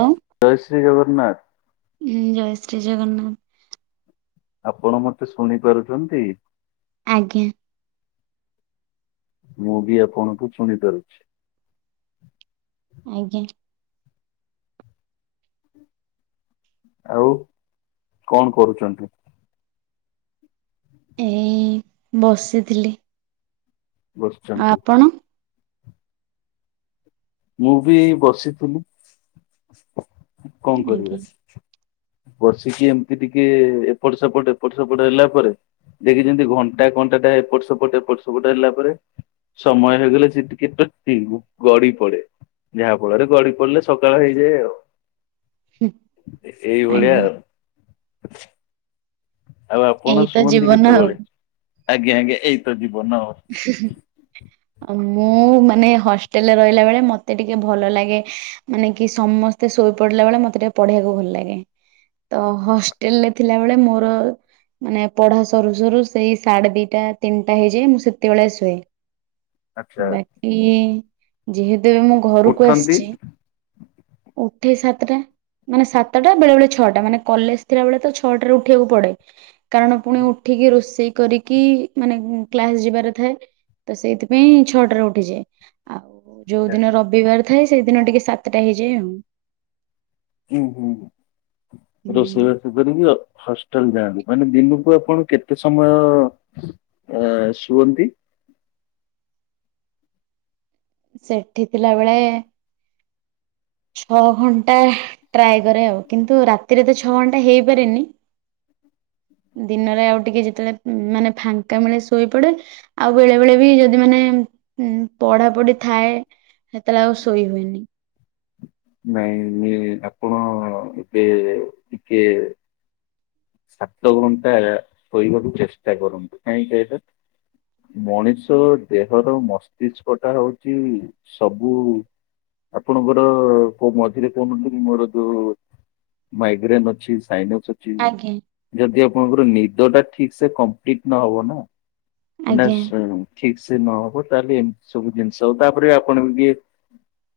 ଓ, ଉଁ, ଜୟ ଶ୍ରୀ ଜଗନ୍ନାଥ। ଜୟ ଶ୍ରୀ ଜଗନ୍ନାଥ। ଆପଣ ମତେ ଶୁଣି ପାରୁଚନ୍ତି? ଆଜ୍ଞା। ମୁଁ ବି ଆପଣଙ୍କୁ ଶୁଣିପାରୁଛି। ଆଜ୍ଞା। ଆଉ, କଣ କରୁଚନ୍ତି? ଏଇ, ବସିଥିଲି। ଆଉ ବସିଛନ୍ତି ଆପଣ? ମୁଁ ବି ଏଇ ବସିଥିଲି, କଣ ଆଜ୍ଞା କରିବା? ବସିକି ଏମିତି ଟିକେ, ଏପଟ ସେପଟ ଏପଟ ସେପଟ ହେଲା ପରେ ଦେଖି ଯେମିତି ଘଣ୍ଟା ଘଣ୍ଟାଟା, ଏପଟ ସେପଟ ଏପଟ ସେପଟ ହେଲାପରେ ସମୟ ହେଇଗଲେ, ସେଟିକେ ତୃପ୍ତି, ଗଡିପଡେ। ଯାହା ଫଳରେ ଗଡିପଡ଼ିଲେ, ସକାଳ ହେଇଯାଏ ଆଉ, ହୁଁ, ଏଇଭଳିଆ ଆଜ୍ଞା ଆଉ। ଆଉ ଆପଣ ଏଇ ତ ଶୁଅନ୍ତି ଜୀବନ ଆଉ କେତେବେଳେ? ଆଜ୍ଞା ଆଜ୍ଞା, ଏଇତ ଜୀବନ ଆଉ। [unintelligible] ମୁଁ, ମାନେ ହଷ୍ଟେଲରେ ରହିଲାବେଳେ, ମତେଟିକେ ଭଲଲାଗେ ମାନେ କି ସମସ୍ତେ ଶୋଇ ପଡିଲା ବେଳେ, ମତେ ଟିକେ ପଢିବାକୁ ଭଲ ଲାଗେ। ତ, ହଷ୍ଟେଲ ରେ ଥିଲାବେଳେ ମୋର ମାନେ ପଢା ସରୁ ସରୁ, ସେଇ ସାଢ଼େ ଦିଟା ତିନିଟା ହେଇଯାଏ, ମୁଁ ସେ ତେବେଳେ ଶୁଏ, ଆଚ୍ଛା ବାକି ଯେହେତୁବି ମୁଁ ଘରକୁ ଉଠନ୍ତି ଆସିଛି ଉଠେ ସାତଟା। ମାନେ ସାତଟା, ବେଳେ ବେଳେ ଛଅଟା, ମାନେ କଲେଜ ଥିଲା ବେଳେ ତ ଛଅଟାରେ ଉଠିବାକୁ ପଡେ। କାରଣ ପୁଣି ହୁଁ ଉଠିକି, ରୋଷେଇ କରିକି, ମାନେ କ୍ଲାସ ଯିବାର ଥାଏ। ତ, ସେଇଥିପାଇଁ ଛଅଟାରେ ଉଠିଯାଏ। ଆଉ ଯୋଉଦିନ ରବିବାର ଥାଏ, ସେଇଦିନ ଟିକେ ସାତଟା ହେଇଯାଏ ଆଉ। ହୁଁ ହୁଁ ହୁଁ, ରୋଷେଇ ବା [unintelligible] ହଷ୍ଟେଲ ଯାଆନ୍ତୁ, ମାନେ ଦିନକୁ ଆପଣ କେତେ ସମୟ ଆ ଶୁଅନ୍ତି? ସେଠି ଥିଲା ବେଳେ ଛଅ ଘଣ୍ଟା ଟ୍ରାଏ କରେ ଆଉ, କିନ୍ତୁ ରାତିରେ ତ ଛଅ ଘଣ୍ଟା ହେଇପାରେନି। ଦିନରେ ଆଉ ଟିକେ ଯେତେବେଳେ ମାନେ ଫାଙ୍କା ମିଳେ ଶୋଇପଡେ। ଆଉ ବେଳେ ବେଳେ ବି ଯଦି ମାନେ ପଢା ପଢି ଥାଏ ସେତେବେଳେ ଆଉ ଶୋଇ ହୁଏନି। ନାଇଁ ନ ଆପଣ ଏବେ ଟିକେ ସାତ ଘଣ୍ଟା ଶୋଇବାକୁ ଚେଷ୍ଟା କରନ୍ତୁ। କାହିଁକି କହିଲେ ମଣିଷ ଦେହର ମସ୍ତିଷ୍କ ଟା ହଉଚି ସବୁ ଆପଣଙ୍କର ମଝିରେ କହୁନଥିଲ କି ମୋର ଯୋଉ ମାଇଗ୍ରେନ୍ ଅଛି ସାଇନସ୍ ଅଛି ଆଜ୍ଞା ଯଦି ଆପଣଙ୍କର ନିଦ ଟା ଠିକ ସେ କମ୍ପ୍ଲିଟ ନହବ ନା ତାନେ ଆଜ୍ଞା ସେ ଠିକ ସେ ନହବ ତାହେଲେ ଏମିତି ସବୁ ଜିନିଷ ତାପରେ ଆପଣ ବି ଟିକେ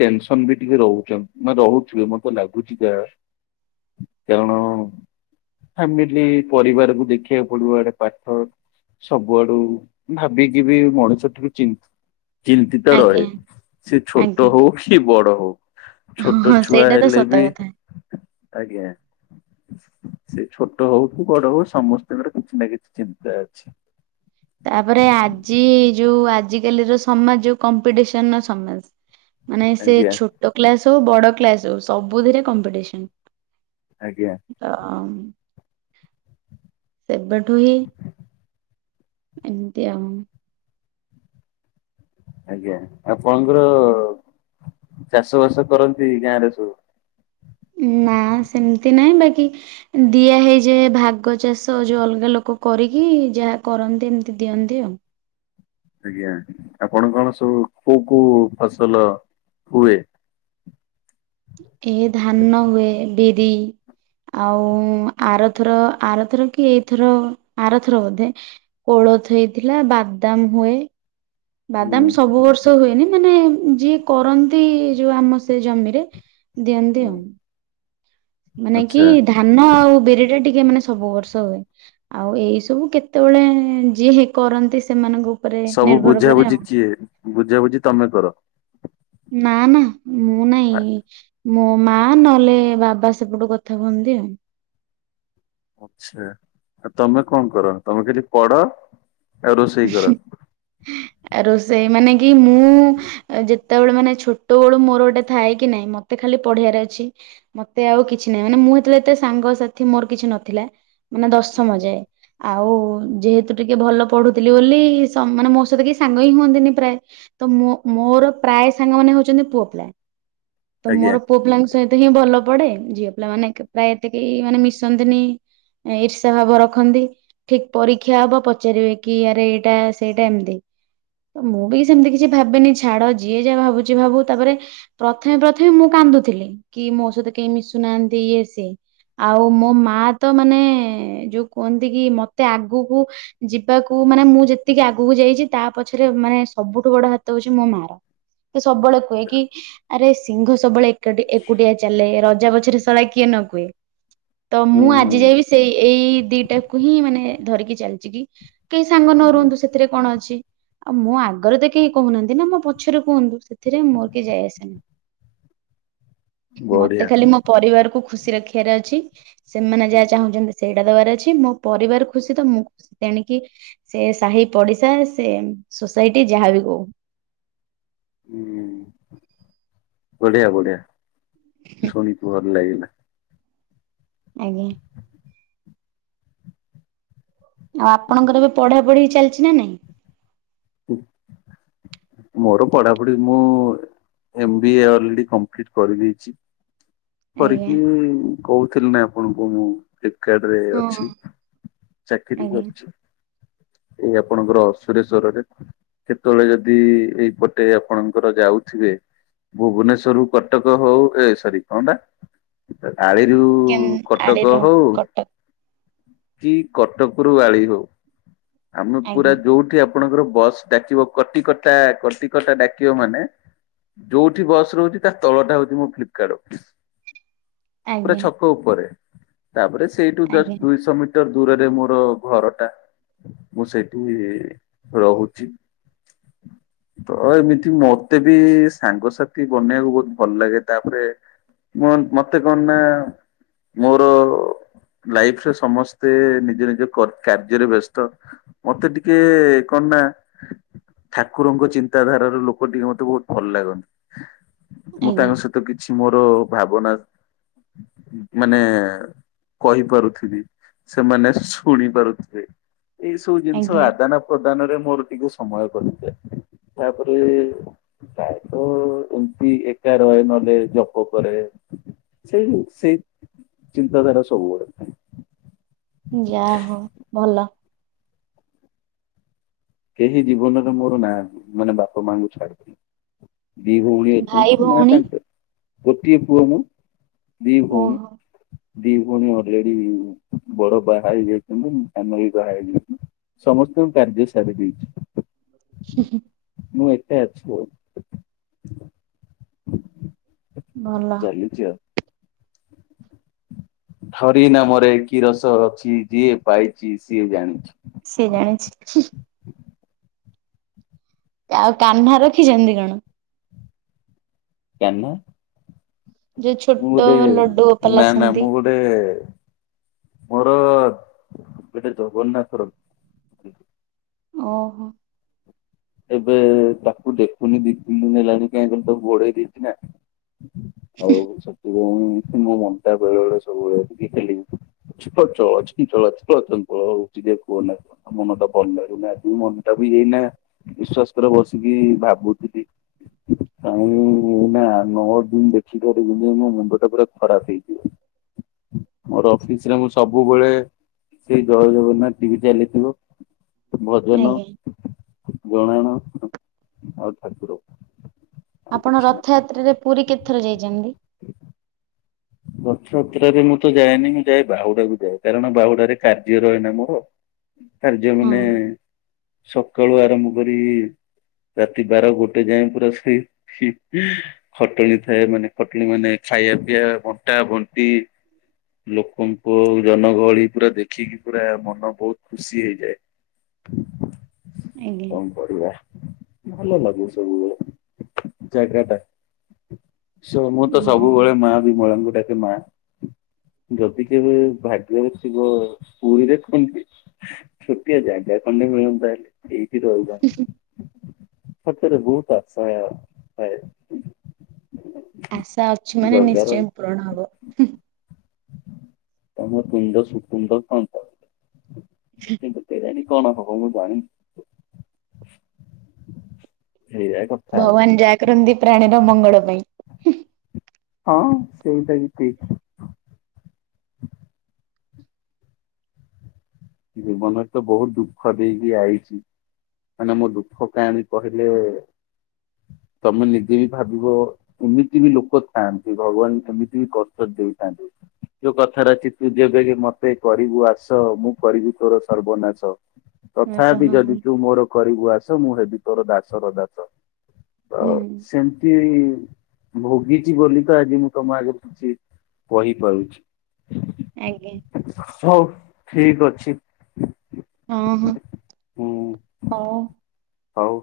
ଟେନସନ ବି ଟିକେ ରହୁଚନ ମାନେ ରହୁଥିବେ ମତେ ଲାଗୁଚି ଯାହା। କାରଣ ଫ୍ୟାମିଲି ପରିବାରକୁ ଦେଖିବାକୁ ପଡିବ ଆଡେ ପାଠ ସବୁଆଡୁ ଭାବିକି ବି ମଣିଷ ଟିକେ ଚିନ୍ ଚିନ୍ତିତ ରହେ ଆଜ୍ଞା ସେ ଆଜ୍ଞା ଛୋଟ ହଉ କି ବଡ ହଉ। ହଁ ଛୋଟ ହଁ ଛୁଆ ସେଇଟା ତ ହେଲେ ସତ ବି କଥା। ଆଜ୍ଞା। ସେ ଛୋଟ ହଉ କି ବଡ ହଉ ସମସ୍ତଙ୍କର କିଛି ନା କିଛି ଚିନ୍ତା ଅଛି। ତାପରେ ଆଜି ଯୋଉ ଆଜିକାଲିର ସମାଜ ଯୋଉ କମ୍ପିଟିସନ ର ସମାଜ। ମାନେ ସେ ଆଜ୍ଞା। ଛୋଟ କ୍ଲାସ ହଉ ବଡ କ୍ଲାସ ହଉ ସବୁଥିରେ କମ୍ପିଟିସନ। ଆଜ୍ଞା। ତ ଅ ସେବେଠୁ ହିଁ ଏମିତି ଆଉ। ଆଜ୍ଞା ଆପଣଙ୍କର ଚାଷ ବାସ କରନ୍ତି ଗାଁ ରେ ସବୁ? ନା ସେମତି ନାହିଁ ବାକି ଦିଆ ହେଇଯାଏ ଭାଗ ଚାଷ ଯୋଉ ଅଲଗା ଲୋକ କରିକି ଯାହା କରନ୍ତି ଏମିତି ଦିଅନ୍ତି ଆଉ। ଆଜ୍ଞା। ଆପଣ କଣ ସବୁ କୋଉ କୋଉ ଫସଲ ହୁଏ? ଏ ଧାନ ହୁଏ ବିରି ଆଉ ଆରଥର ଆରଥର କି ଏଇଥର ଆରଥର ବୋଧେ କୋଳଥ ହେଇଥିଲା ବାଦାମ ହୁଏ। ହୁଁ ବାଦାମ ସବୁ ବର୍ଷ ହୁଏନି ମାନେ ଯିଏ କରନ୍ତି ଯୋଉ ଆମ ସେ ଜମିରେ ଦିଅନ୍ତି ହୁଁ। ଆଉ। ମାନେ କି ଆଚ୍ଛା ଧାନ ଆଉ ବିରି ଟା ଟିକେ ମାନେ ସବୁ ବର୍ଷ ହୁଏ। ଆଉ ଏଇ ସବୁ କେତେବେଳେ ଯିଏ ହେ କରନ୍ତି ସେମାନଙ୍କୁ ସବୁ ବୁଝ ବୁଝି କିଏ ବୁଝା ବୁଝି ତମେ କର? ନା ନା ମୁଁ ଆ- ନାଇଁ ମୋ ମା ନହେଲେ ବାବା ସେପଟୁ କଥା କୁହନ୍ତି ଆଉ। ଆଛା ଆ ତମେ କଣ କର? ତମେ ଖାଲି ପଢ ଆଉ ରୋଷେଇ କର। ରୋସେଇ ମାନେ କି ମୁଁ ଯେତେବେଳେ ମାନେ ଛୋଟବେଳୁ ମୋର ଗୋଟେ ଥାଏ କି ନାହିଁ, ମତେ ଖାଲି ପଢିବାରେ ଅଛି। ମତେ ଆଉ କିଛି ନାହିଁ, ମାନେ ମୁଁ ହେତେଳେ ଏତେ ସାଙ୍ଗସାଥି ମୋର କିଛି ନଥିଲା। ମାନେ ଦଶମ ଯାଏ। ଆଉ ଯେହେତୁ ଟିକେ ଭଲ ପଢୁ ଥିଲ ବୋଲି ସ ମାନେ ମୋ ସହିତ କେହି ସାଙ୍ଗ ହିଁ ହୁଅନ୍ତିନି ପ୍ରାୟ। ତ ମୋ ମୋର ପ୍ରାୟ ସାଙ୍ଗ ମାନେ ହଉଚନ୍ତି ପୁଅପିଲା। ତ ଆଜ୍ଞା ମୋର ପୁଅ ପିଲାଙ୍କ ସ ହିତ ହିଁ ଭଲ ପଡେ। ଝିଅ ପିଲା ମାନେ ଏକ ପ୍ରାୟ ଏତେ କେହି ମାନେ ମିଶନ୍ତିନି ଇର୍ଷା ଭାବ ରଖନ୍ତି, ଠିକ ପରୀକ୍ଷା ହବ ପଚାରିବେ। କି ଆରେ ଏଇଟା ସେଇଟା ଏମତି। ମୁଁ ବି ସେମିତି କିଛି ଭାବେନି, ଛାଡ ଯିଏ ଯାହା ଭାବୁଛି ଭାବୁ। ତାପରେ ପ୍ରଥମେ ପ୍ରଥମେ ମୁଁ କାନ୍ଦୁଥିଲି, କି ମୋ ସହିତ କେହି ମିଶୁ ନାହାଁନ୍ତି ଇଏ ସିଏ। ଆଉ ମୋ ମା ତ ମାନେ ଯୋଉ କୁହନ୍ତି କି ମତେ ଆଗକୁ ଯି ଯିବାକୁ ମାନେ ମୁଁ ଯେତିକି ଆଗକୁ ଯାଇଛି ତା ପଛରେ ମାନେ ସବୁଠୁ ବଡ ହାତ ହଉଛି ମୋ ମା ର। ସେ ସବୁବେଳେ କୁହେ କି ଆରେ ସିଂଘ ସବୁବେଳେ ଏକାଟି ଏକୁଟିଆ ଚାଲେ, ରଜା ପଛରେ ସଳା କିଏ ନ କୁହେ। ତ ହୁଁ ମୁଁ ହୁଁ ଆଜି ଯାଏ ବି ସେଇ ଏଇ ଦିଟାକୁ ହିଁ ମାନେ ଧରିକି ଚାଲିଛି କି କେହି ସାଙ୍ଗ ନ ହୁଁ ରୁହନ୍ତୁ ସେଥିରେ କଣ ଅଛି। ଆଉ ମୋ ଆଗରେ ତ କେହି କହୁନାହାନ୍ତି ନା ମୋ ପଛରେ କୁହନ୍ତୁ, ସେଥିରେ ମୋର କେହି ଯାଏ ଆସେନାହିଁ। ମତେ ବଢିଆ। ଖାଲି ମୋ ପରିବାରକୁ ଖୁସି ରଖିବାର ଅଛି। ସେମାନେ ଯାହା ଚାହୁଁଛନ୍ତି ସେଇଟା ଦବାର ଅଛି, ମୋ ପରିବାର ଖୁସି ତ ମୁଁ ଖୁସି ତେଣି କି ସେ ସାହି ପଡିଶା ସେ ସୋସାଇଟି ଯାହାବି କୋହୁ। ହୁଁ ବଢିଆ ବଢିଆ, ଶୁଣି ଭଲ ଲାଗିଲା। ଆଞା। ଆଉ ଆପଣଙ୍କର ଏବେ ପଢା ପଢି ଚାଲିଛି, ନା ନାଇଁ? ମୋର ପଢାପଢି, ମୁଁ ଏମବିଏ ଅଲରେଡି କମ୍ପ୍ଲିଟ କରିଦେଇଛି। ଆଜ୍ଞା କରିକି କହୁଥିଲି ନା ଆପଣଙ୍କୁ ମୁଁ। ଫ୍ଲିପକାର୍ଡ ରେ ହଁ ଅଛି, ଚାକିରି ଆଜ୍ଞା। କରିଛି। ଏଇ ଆପଣଙ୍କର ସୁରେଶ୍ଵରରେ। କେତେବେଳେ ଯଦି ଏଇପଟେ ଆପଣଙ୍କର ଯାଉଥିବେ ଭୁବନେଶ୍ଵର ରୁ କଟକ ହଉ, ଏ ସରି କଣ ଟା? ଆଳିରୁ କେନ୍ କଟକ ଆଳିର ହଉ କଟକ କି କଟକରୁ ଆଳି ହଉ, ଆମେ ଆଜ୍ଞା ପୁରା ଯୋଉଠି ଆପଣଙ୍କର ବସ୍ ଡାକିବ କଟିକଟା, କଟିକଟା ଡାକିବ ମାନେ ଯୋଉଠି ବସ ରହୁଛି ତା ତଳଟା ହଉଛି ମୋ ଫ୍ଲିପକାର୍ଟ ଅଫିସ। ପୁରା ଆଜ୍ଞା ଛକ ଉପରେ। ତାପରେ ସେଇଠୁ ଜଷ୍ଟ ଆଜ୍ଞା। ଦୁଇଶହ ମିଟର ଟର ଦୂରରେ ମୋର ଘର ଟା। ମୁଁ ସେଇଠି ରହୁ ଛି ତ ଏମିତି ମତେ ବି ସାଙ୍ଗସାଥି ବନେଇବାକୁ ବହୁତ ଭଲ ଲାଗେ। ତାପରେ ମନ ମତେ କଣ ନା ମୋର ଲାଇଫରେ ସମସ୍ତେ ନିଜ ନିଜ କ-କାର୍ଯ୍ୟରେ ବ୍ୟସ୍ତ। ମତେ ଟିକେ କଣ ନା ଠାକୁରଙ୍କ ଚିନ୍ତାଧାରାର ଲୋକ ଟିକେ ମତେ ବହୁତ ଭଲ ଲାଗନ୍ତି। ମୁଁ ଆଜ୍ଞା ତାଙ୍କ ସ ତ କିଛି ମୋର ଭାବନା, ମାନେ କହିପାରୁଥିବି ସେମାନେ ଶୁଣି ପାରୁଥିବେ, ଏଇ ସୁ ସବୁ ଜିନିଷ ଆଜ୍ଞା ଆଦାନ ପ୍ରଦାନରେ ମୋର ଟିକେ ସମୟ କରିଥାଏ, ତାପରେ ପ୍ରାୟ ତ ଏମତି ଏକା ରହେ ନହଲେ ଜପ କରେ। ସେଇ ସେଇ ଚିନ୍ତାଧାରା ସବୁବେଳେ ଥାଏ। ଯାହା ହଉ ଭଲ। କେହି ଜୀବନରେ ମୋର ନାହାନ୍ତି। ମାନେ ବାପା ମାଙ୍କୁ ଛାଡିକି। ଦି ଭଉଣି ଭାଇ ଭଉଣୀ [unintelligible] ଗୋଟିଏ ପୁଅ ମୁଁ। ଦି ଭଉଣି। ଓହୋ ଦି ଭଉଣୀ ଅଲରେଡି ବଡ ବାହା ହେଇ ଯାଇଛନ୍ତି ସାନ ବି ବାହା ହେଇ ଯାଇଛନ୍ତି। ସମସ୍ତଙ୍କ କାର୍ଯ୍ୟ ସାରି ଦେଇଛି। ହୁଁ ହୁଁ। ମୁଁ ଏକା ଅଛି ବ ଭଲ। ନିଜ? ହରି ନାମରେ କି ରସ ଅଛି। ଯିଏ ପାଇଚି ସିଏ ଜାଣିଛି। ସିଏ ଜାଣିଛି। ହିଁହିଁ। ଆଉ କାହ୍ନା ରଖିଛନ୍ତି କଣ? କାହ୍ନା? ଯୋଉ ମୁଁ ଛୋଟ ଗୋଟେ ଲଡୁ ଗୋପାଲ ନା ନା ଆସନ୍ତି ମୁଁ ଗୋ ଗୋଟେ ମୋର ଗୋଟେ ଜଗନ୍ନାଥ ରଖ୍ ଓହୋ। ଏବେ ତାକୁ ଦେଖୁନି ଦି ତିନି ଦିନ ହେଲାଣିି କାହିଁକ ତାକୁ ବୋଡେଇ ଦେଇଛି ନା। ଆଉ ସେଥି ପାଇଁ ମୋ ମନ୍‌ଟା ବେଳେ ସବୁବେଳେ ଏମିତି ଖାଲି ହେଉଥି ବୁଝିପାରୁଛ [unintelligible] କଅନା। ମନ ତ [unintelligible] ଆଜି ମନଟାକୁ ବି ଏଇନା ବିଶ୍ୱାସ କର ବସିକି ଭାବୁଥିଲି। କହିଁ ଏ ହିନା ନଅ ଦିନ ଦେଖିପାରିବିନି ମୋ ମୁଣ୍ଡ ଟା ପୁରା ଖରାପ ହେଇଯିବ। ମୋର ଅଫିସ୍‌ରେ ମୁଁ ସବୁବେଳେ ସେଇ ଜଅ ଜଗନ୍ନାଥ ଟି ଭି ଚାଲିଥିବ ଭଜନ ଆଜ୍ଞା ଜଣାନ। ଆଉ ଠାକୁର। ଆଉ ଆପଣ କିଛି ନାହିଁ। ରଥଯାତ୍ରାରେ ପୁରୀ କେତେଥର ଯାଇଛନ୍ତି? ରଥଯାତ୍ରାରେ ମୁଁ ତ ଯାଏନି। ମୁଁ ଯାଏ ବାହୁଡାକୁ ଯାଏ କାରଣ ବାହୁଡାରେ କାର୍ଯ୍ୟ ରହେ ନା ମୋର। କାର୍ଯ୍ୟ ହଁ ମାନେ ସକାଳୁ ଆରମ୍ଭ କରି ରାତି ବାର ଗୋଟେ ଯାଏଁ ପୁରା ସେଇ ହିଁ ହି ଖଟଣି ଥାଏ ମାନେ ଖଟଣି ମାନେ ଖାଇବା ପିଇବା ବଣ୍ଟ ଟା ବଣ୍ଟି ଲୋକଙ୍କ ଜନଗହଳି ପୁରା ଦେଖିକି ପୁରା ମନ ବହୁତ ଖୁସି ହେଇଯାଏ। ଆଜ୍ଞା। ପଢିବା ଭଲ ଲାଗୁଛି ସବୁବେଳେ ଜାଗାଟା। ଶୁଣ ମୁଁ ତ ହଁ ସବୁବେଳେ ମାଆ ବିମଳାଙ୍କୁ ଡାକେ ମା। ଯଦି କେବେ ଭାଗ୍ୟରେ ଥିବ ପୁରୀ ଦେଖନ୍ତି। ଛୋଟିଆ ଜାଗା ଖଣ୍ଡେ ମିଳନ୍ତା ହେଲେ ଏଇଠି ରହି ଯାଆନ୍ତି। ସତରେ ଭହୁତ ଆଶା ଥାଏ। ଆଶା ଅଛି ମାନେ ଜଗାର ନିଶ୍ଚୟ ପୂରଣ ହବ। ତୁମ ତୁଣ୍ଡ ସୁତୁଣ୍ତ ହୋନ୍ତା [unintelligible] କେଜାଣି କଣ ହବ ମୁଁ ଜାଣି ପା ହେଇଆ କ ଭଗବାନ ଜା କରନ୍ତି ପ୍ରାଣୀର ମଙ୍ଗଳ ପାଇଁ। ହଁ ସେଇଟା ବି ଠିକ୍। ଜୀବନ ତ ବହୁତ ଦୁଃଖ ଦେଇକି ଆଇଛି। ମାନେ ମୋ ଦୁଃଖ କାହାଣୀ କହିଲେ ତମେ ନିଜେ ବି ଭାବିବ ଏମିତି ବି ଲୋକ ଥାଆନ୍ତି। ଭଗବାନ କେମିତି ବି କସ୍ଟ ଦେଇଥାନ୍ତି। ଯୋଉ କଥାରେ ଅଛି ତୁ ଯେବେକ ମତେ କରିବୁ ଆସ ମୁଁ କରିବୁ ତୋର ସର୍ବନାଶ। ଆସ ତଥାପି ହଁ ହୁଁ ଯଦି ତୁ ମୋର କରିବୁ ଆସ ମୁଁ ହେବି ତୋର ଦାସର ଦାସ। ତ ସେମି ଭୋଗିଛି ବୋଲି ତ ଆଜି ମୁଁ ତମ ଆଗରେ କିଛି କହି ପାରୁଛି। ଆଜ୍ଞା। ହଉ ଠିକ ଅଛି। ହଁ ହଁ ହୁଁ ହଉ। ହଉ।